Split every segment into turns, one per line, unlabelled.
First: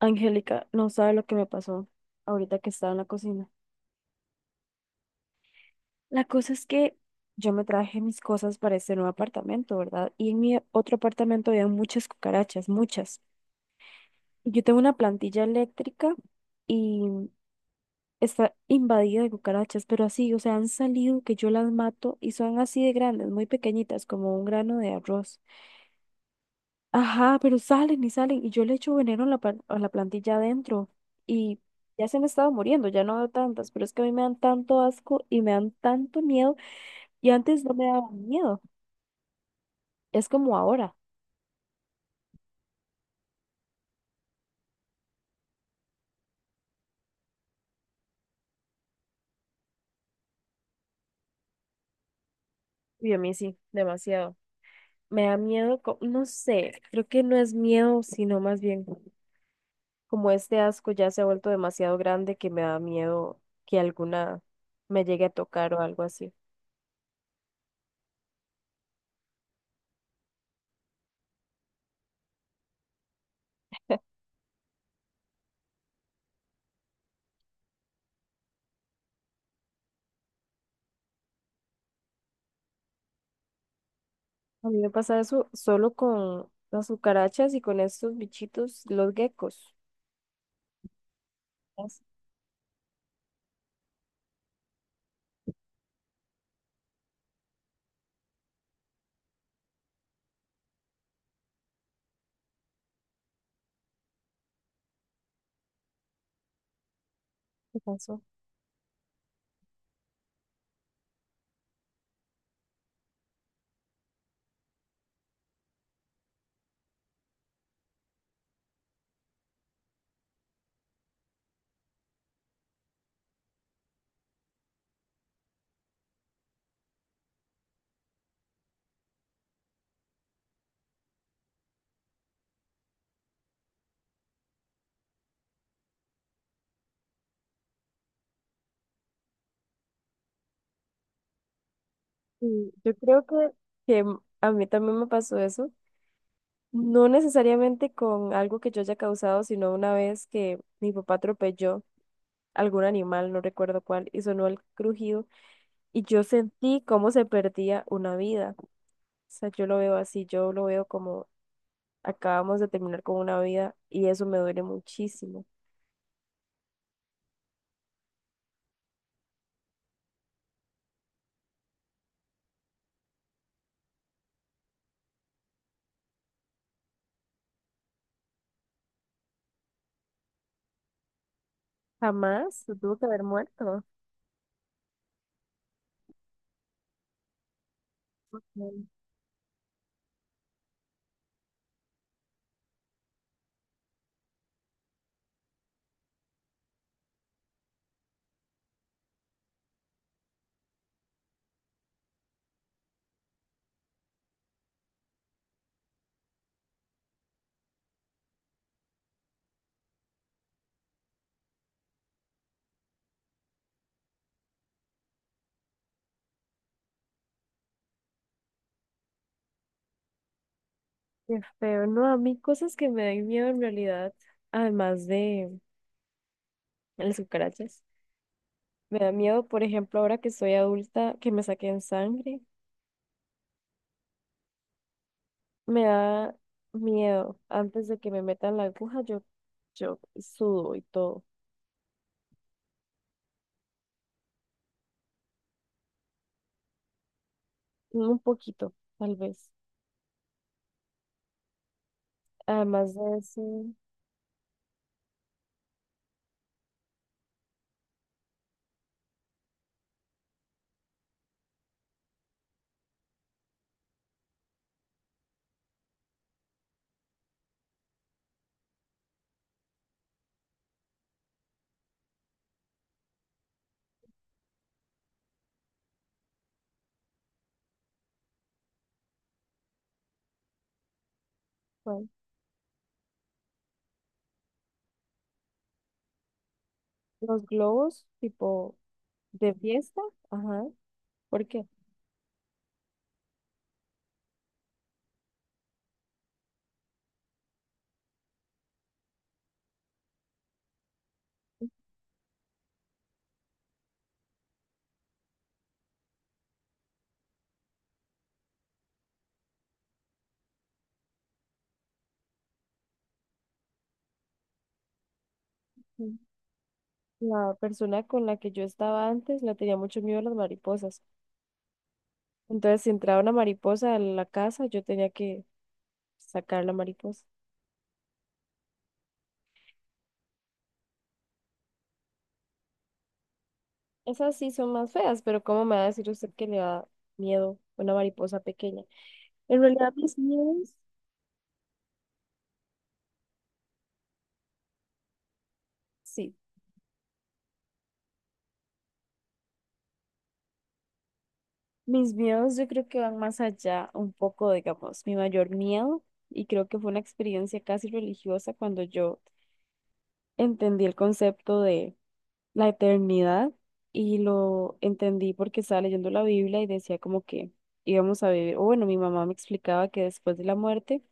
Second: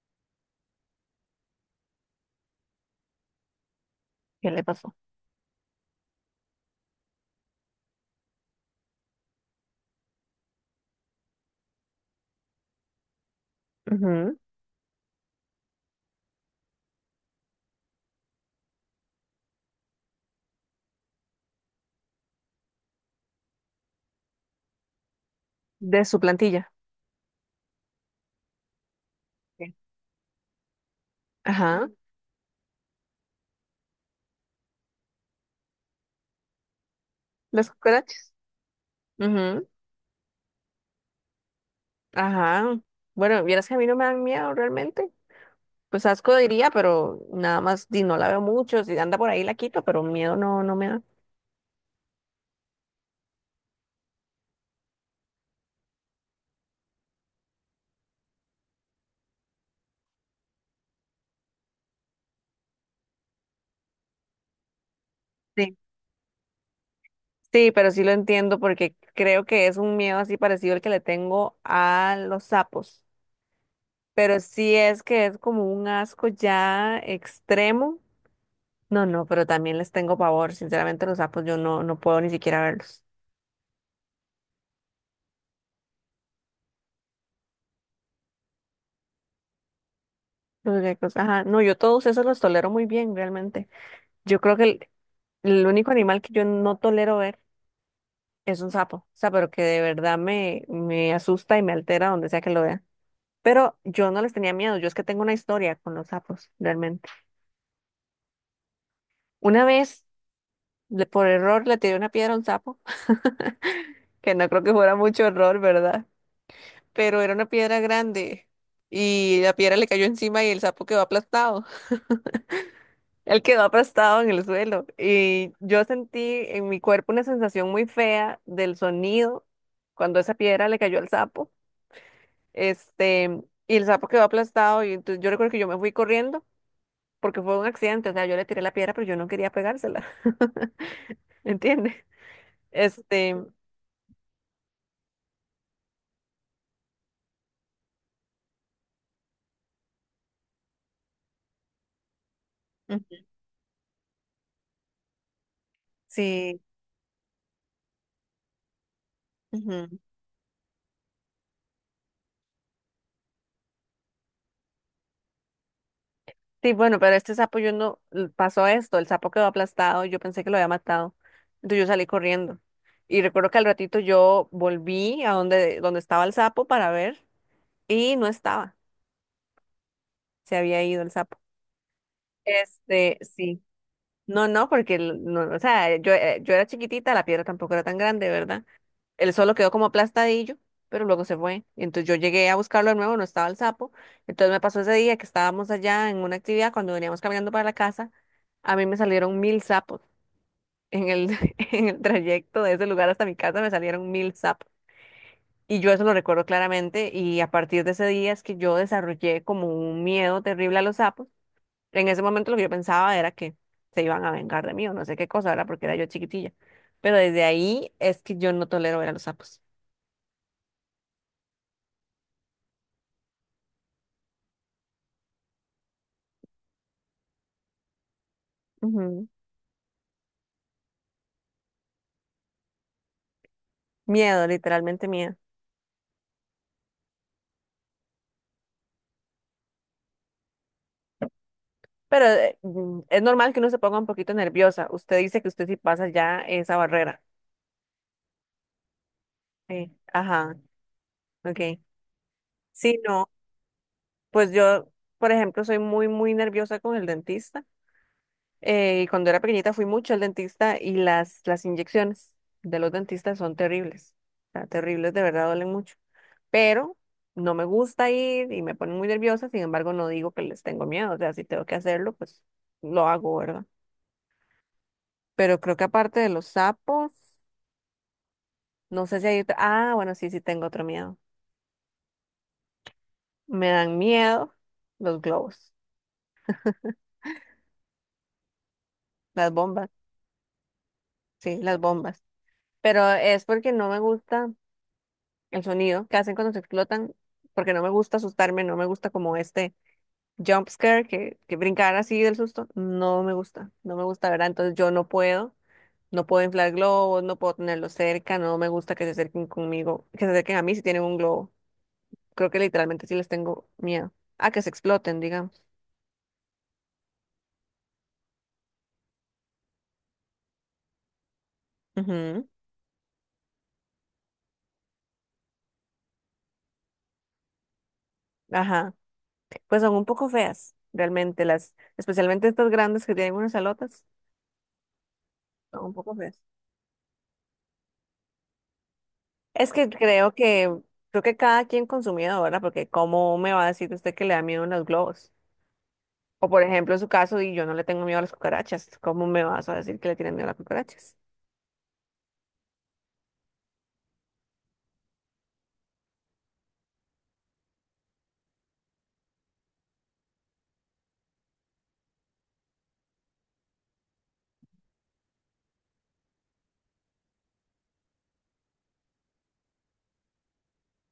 Angélica, no sabe lo que me pasó ahorita que estaba en la cocina.
¿Qué le pasó?
La cosa es que yo me traje mis cosas para este nuevo apartamento, ¿verdad? Y en mi otro apartamento había muchas cucarachas, muchas.
Ujú.
Yo tengo una plantilla eléctrica y está invadida de cucarachas, pero así, o sea, han salido que yo las mato y son así de grandes, muy pequeñitas, como un grano de arroz.
De su plantilla.
Ajá, pero salen y salen y yo le echo veneno a
¿Qué?
a la plantilla adentro y
Ajá.
ya se me estaba muriendo, ya no veo tantas, pero es que a mí me dan tanto asco y me dan tanto miedo y antes
Las
no me daba
cucarachas.
miedo,
Ujú.
es como ahora.
Ajá. Bueno, vieras que a mí no me dan miedo realmente. Pues asco diría, pero nada más, di, no la veo mucho. Si anda por ahí la quito, pero miedo no, no me da.
Y a mí sí, demasiado. Me da miedo, no sé, creo que no es miedo, sino más bien como este asco ya se ha vuelto demasiado grande que me da miedo que alguna me llegue a tocar
Sí.
o algo así.
Sí, pero sí lo entiendo porque creo que es un miedo así parecido al que le tengo a los sapos. Pero sí es que es como un asco ya extremo. No, no, pero también les tengo pavor. Sinceramente, los sapos yo no, no puedo ni siquiera verlos.
A mí me pasa eso solo con las cucarachas y con estos bichitos, los geckos.
Los geckos, ajá. No, yo
Eso
todos esos los tolero muy bien, realmente. Yo creo que el único animal que yo no tolero ver es un sapo. O sea, pero que de verdad me asusta y me altera donde sea que lo vea. Pero yo no les tenía miedo, yo es que tengo una historia con los sapos, realmente.
me pasó.
Una vez, por error, le tiré una piedra a un sapo, que no creo que fuera mucho error, ¿verdad? Pero era una piedra grande y la piedra le cayó encima y el sapo quedó aplastado. Él quedó aplastado en el suelo y yo sentí en mi cuerpo una sensación muy fea del sonido cuando esa piedra le cayó al sapo. Y el sapo quedó aplastado y entonces yo recuerdo que yo me fui corriendo porque fue un accidente, o sea, yo le tiré la piedra pero yo no quería pegársela. ¿Entiendes?
Y yo creo
Este,
que a mí también me pasó eso. No necesariamente con algo que yo haya causado, sino una vez que mi papá atropelló algún
ujú,
animal, no recuerdo cuál, y sonó el crujido, y yo
sí.
sentí cómo se perdía una vida. O sea, yo lo veo así, yo lo veo como acabamos de terminar con una vida, y eso me duele muchísimo.
Sí, bueno, pero este sapo yo no pasó esto, el sapo quedó aplastado, yo pensé que lo había matado, entonces yo salí corriendo. Y recuerdo que al ratito yo volví a donde estaba el sapo para ver y no estaba, se había ido el sapo.
Jamás se tuvo que haber
Sí.
muerto.
No, no, porque no, o sea, yo, yo era chiquitita, la piedra tampoco era tan grande, ¿verdad? Él solo quedó como aplastadillo, pero luego se fue. Y entonces yo llegué a buscarlo de nuevo, no estaba el sapo. Entonces me pasó ese día que estábamos allá en una actividad, cuando veníamos caminando para la casa, a mí me salieron mil sapos. En el, en el trayecto de ese lugar hasta mi casa me salieron mil sapos. Y yo eso lo recuerdo claramente y a partir de ese día es que yo desarrollé como un miedo terrible a los sapos. En ese momento lo que yo pensaba era que se iban a vengar de mí o no sé qué cosa, era porque era yo chiquitilla. Pero desde ahí es que yo no tolero ver a los sapos.
Qué feo, no, a mí cosas que me dan miedo en realidad, además de las cucarachas, me da
Ujú.
miedo, por ejemplo, ahora que soy adulta, que me saquen sangre,
Miedo, literalmente miedo.
me da miedo, antes de que me metan la aguja, yo sudo y todo,
Pero es normal que uno se ponga un poquito nerviosa. Usted dice que usted sí pasa ya esa barrera.
un poquito, tal vez,
Sí. Ajá, ok.
además
Sí,
de
no,
eso,
pues yo, por ejemplo, soy muy, muy nerviosa con el dentista. Y cuando era pequeñita fui mucho al dentista y las inyecciones de los dentistas son terribles. O sea, terribles, de verdad duelen mucho. Pero no me gusta ir y me ponen muy nerviosa. Sin embargo, no digo que les tengo miedo. O sea, si tengo que hacerlo, pues lo hago, ¿verdad? Pero creo que aparte de los sapos, no sé si hay otro. Ah, bueno, sí, sí tengo otro miedo.
bueno,
Me dan miedo los globos,
los globos, tipo, de
las bombas,
fiesta, ajá, ¿por
sí,
qué
las bombas. Pero es porque no me gusta el sonido que hacen cuando se explotan, porque no me gusta asustarme, no me gusta como este jump scare que brincar así del susto. No me gusta, no me gusta, ¿verdad? Entonces yo no puedo, no puedo inflar globos, no puedo tenerlos cerca, no me gusta que se acerquen conmigo, que se acerquen a mí si tienen un globo. Creo que literalmente sí les tengo miedo. A que se exploten, digamos.
la persona con la que yo estaba antes le tenía mucho miedo a las mariposas?
Ujú.
Entonces, si entraba una mariposa a la casa, yo tenía que sacar la mariposa.
Ajá. Pues son un poco feas, realmente, especialmente estas grandes que tienen unas alotas,
Esas sí son más feas, pero ¿cómo me va a
son un
decir
poco
usted
feas.
que le da miedo una mariposa pequeña? En
Es que
realidad, mis
creo que,
miedos,
creo que cada quien con su miedo, ¿verdad? Porque ¿cómo me va a decir usted que le da miedo a los globos?
sí,
O por ejemplo, en su caso, y yo no le tengo miedo a las cucarachas, ¿cómo me vas a decir que le tienen miedo a las cucarachas?
mis miedos yo creo que van más allá un poco, digamos, mi mayor miedo, y creo que fue una experiencia casi religiosa cuando yo entendí el concepto de la eternidad y lo entendí porque estaba leyendo la Biblia y decía como que íbamos a vivir, o bueno, mi mamá me explicaba que después de la muerte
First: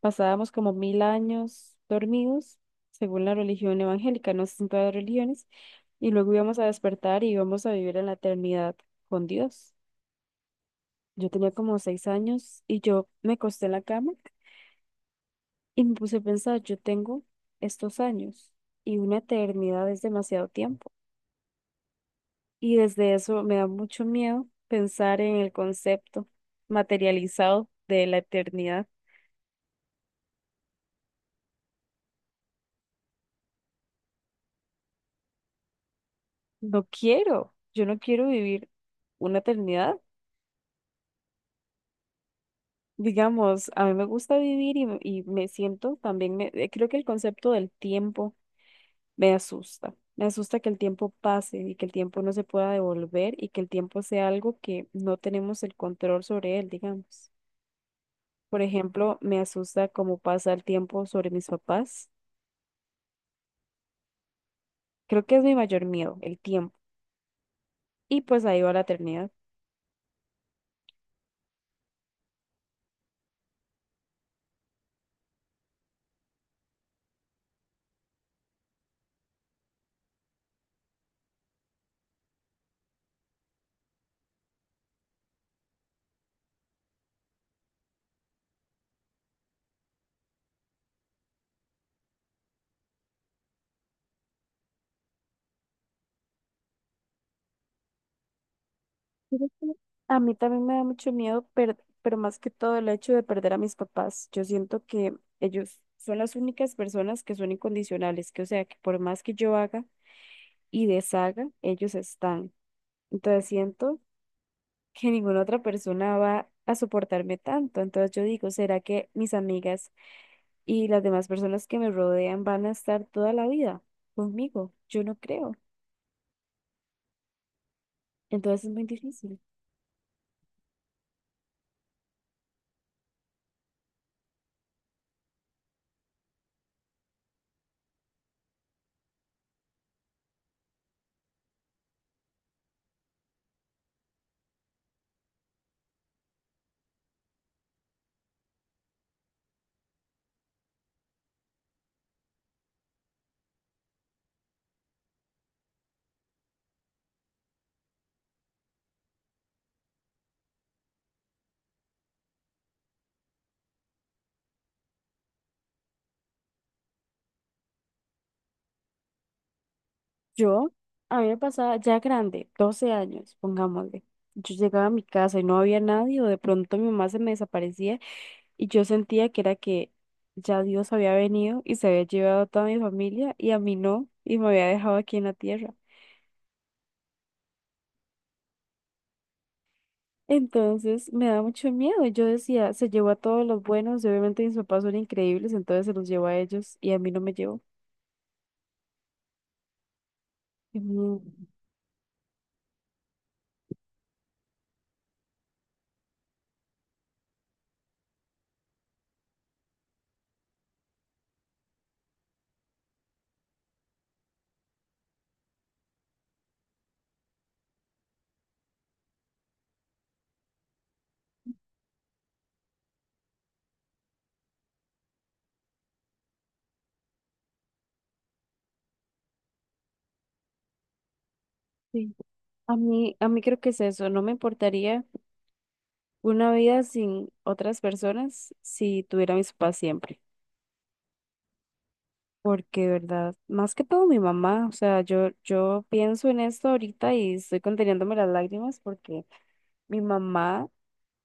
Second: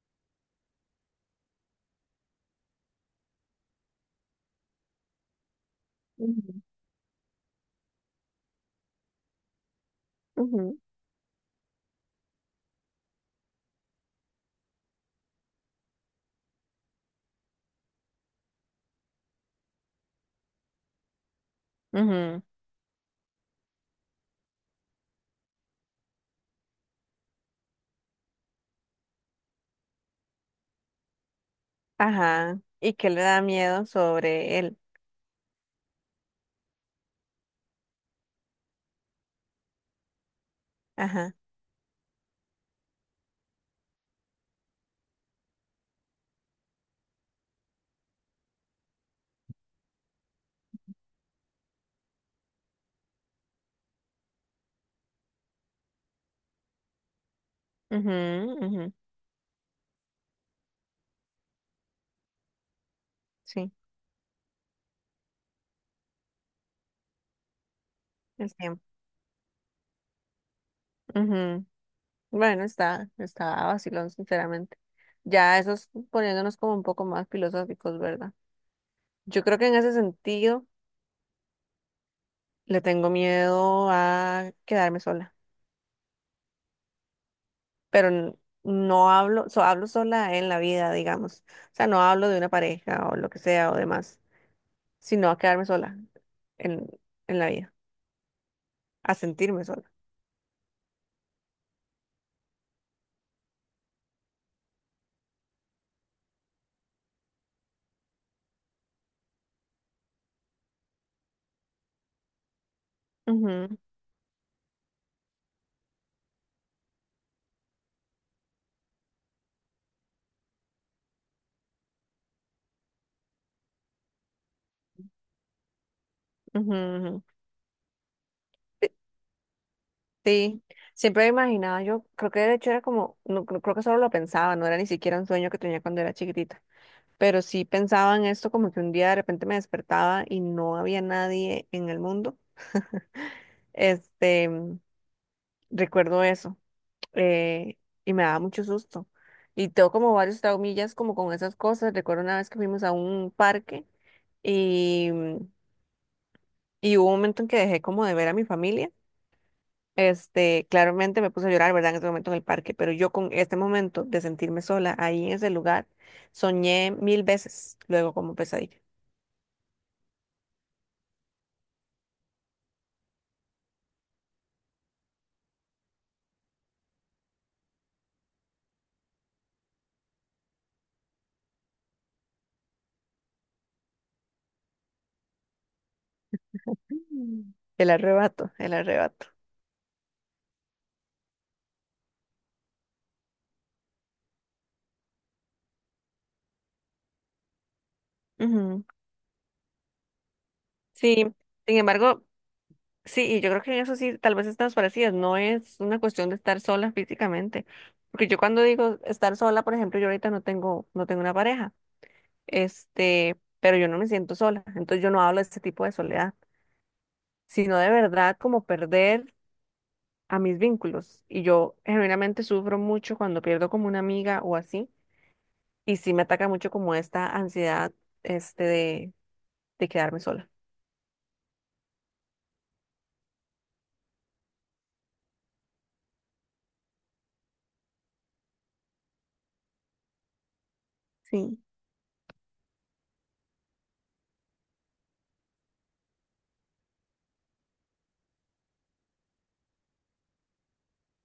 pasábamos como 1000 años dormidos, según la religión evangélica, no sé si en todas las religiones, y luego íbamos
Ujú,
a despertar y íbamos a vivir en la eternidad con Dios.
ujú,
Yo tenía como 6 años y yo me acosté en la cama y me puse a pensar, yo tengo estos años y una eternidad es demasiado tiempo.
ujú.
Y desde eso me da mucho miedo pensar en el concepto materializado de la eternidad.
Ajá. ¿Y qué le da miedo sobre él?
No quiero, yo no quiero vivir una eternidad.
Ajá.
Digamos, a mí me gusta vivir y me siento también, creo que el concepto del tiempo me asusta. Me asusta que el tiempo pase y que el tiempo no se pueda devolver y que el tiempo sea algo que no tenemos el control sobre él, digamos.
Ujú,
Por
ujú.
ejemplo, me asusta cómo pasa el tiempo sobre mis papás.
Sí,
Creo que es mi mayor miedo, el tiempo. Y pues
el
ahí va la
tiempo.
eternidad.
Ujú. Bueno, está vacilón, sinceramente. Ya eso es poniéndonos como un poco más filosóficos, ¿verdad? Yo creo que en ese sentido le tengo miedo a quedarme sola, pero no hablo, hablo sola en la vida, digamos. O sea, no hablo de una pareja o lo que sea o demás, sino a quedarme sola en, en la vida, a sentirme
Fíjate,
sola.
a mí también me da mucho miedo, pero más que todo el hecho de perder a mis papás. Yo siento que ellos son las únicas personas que son incondicionales, que o sea, que por más que yo haga y deshaga, ellos están. Entonces siento que ninguna otra persona va a soportarme tanto. Entonces yo digo, ¿será que mis amigas y las demás personas que me rodean van a estar toda la vida conmigo? Yo no creo.
Ujú, ujú, ujú.
Entonces es muy difícil.
Sí, siempre me imaginaba, yo creo que de hecho era como, no, creo que solo lo pensaba, no era ni siquiera un sueño que tenía cuando era chiquitita, pero sí pensaba en esto como que un día de repente me despertaba y no había nadie en el mundo. Este, recuerdo eso eh, y me daba mucho susto. Y tengo como varios traumillas como con esas cosas. Recuerdo una vez que fuimos a un parque y, y hubo un momento en que dejé como de ver a mi familia. Claramente me puse a llorar, ¿verdad? En ese momento en el parque, pero yo con este momento de sentirme sola ahí en ese lugar, soñé mil veces, luego como pesadilla.
Yo, a mí me pasaba ya grande, 12 años, pongámosle. Yo llegaba a mi casa y no había nadie, o de pronto mi mamá se me desaparecía y yo sentía que era que ya Dios había venido y se había llevado a toda mi familia y a mí no, y me había dejado aquí en la tierra.
Mm. El arrebato, el arrebato.
Entonces me da mucho miedo. Yo decía, se llevó a todos los buenos, y obviamente mis papás son increíbles, entonces se los llevó a ellos y a mí no me llevó.
Ujú.
Y a mí-
Sí, sin embargo, sí, y yo creo que en eso sí, tal vez estamos parecidas, no es una cuestión de estar sola físicamente, porque yo cuando digo estar sola, por ejemplo, yo ahorita no tengo, no tengo una pareja, pero yo no me siento sola, entonces yo no hablo de este tipo de soledad, sino de verdad como perder a mis vínculos. Y yo genuinamente sufro mucho cuando pierdo como una amiga o así. Y sí me ataca mucho como esta ansiedad este de, de quedarme sola.
Sí. A mí creo que es eso, no me importaría una vida sin otras personas, si tuviera a mis papás siempre.
Sí,
Porque, de verdad, más que todo mi mamá, o sea, yo pienso en esto ahorita y estoy conteniéndome las lágrimas porque mi mamá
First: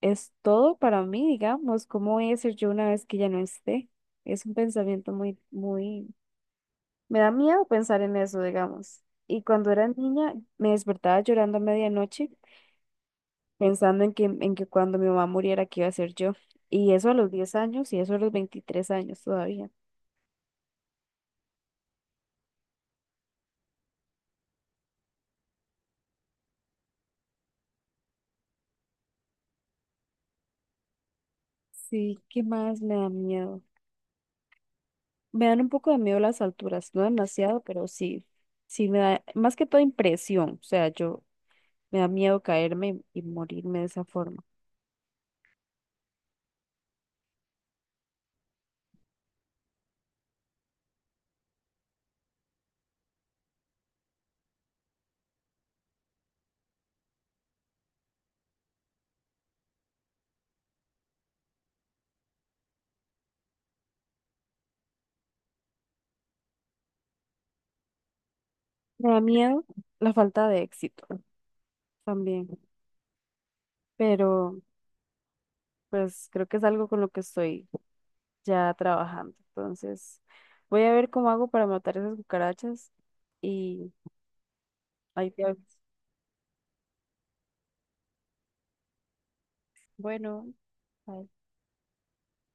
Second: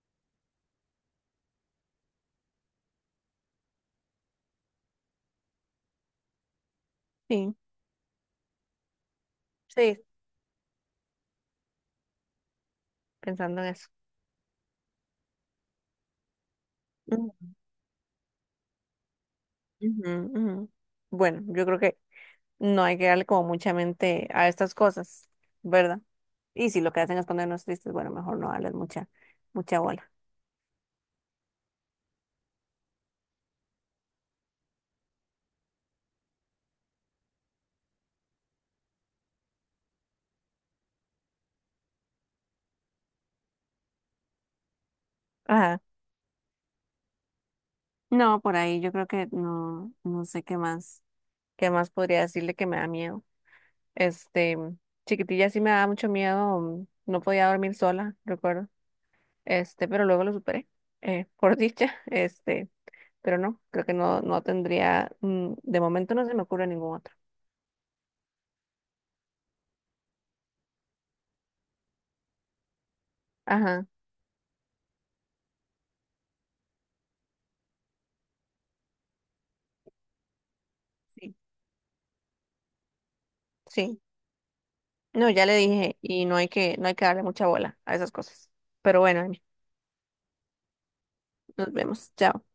es todo para mí, digamos, ¿cómo voy a ser yo una vez que ya no esté? Es un pensamiento me da
sí.
miedo pensar en eso, digamos. Y cuando era
Sí,
niña, me despertaba llorando a medianoche
pensando en eso.
pensando en que cuando mi mamá muriera, ¿qué iba a ser yo? Y eso a los
Ujú,
10 años y eso a los 23 años todavía.
ujú, ujú. Bueno, yo creo que no hay que darle como mucha mente a estas cosas, ¿verdad? Y si lo que hacen es ponernos tristes, bueno, mejor no darles mucha bola.
Sí, ¿qué más me da miedo? Me dan un poco de miedo las alturas, no demasiado, pero sí, sí me da más que todo impresión, o sea, yo me da miedo caerme y morirme de esa forma.
Ajá. No, por ahí yo creo que no, no sé qué más podría decirle que me da miedo. Este, chiquitilla sí me daba mucho miedo, no podía dormir sola, recuerdo. Pero luego lo superé, por dicha. Pero no, creo que no, no tendría, de momento no se me ocurre ningún otro.
Me da miedo la falta de éxito también,
Ajá,
pero pues creo que es algo con lo que estoy ya trabajando. Entonces, voy a ver cómo
sí,
hago para matar esas cucarachas y
sí.
ahí
No,
te
ya le
aviso.
dije, y no hay que, no hay que darle mucha bola a esas cosas. Pero bueno, Amy,
Bueno, bye.
nos vemos. Chao.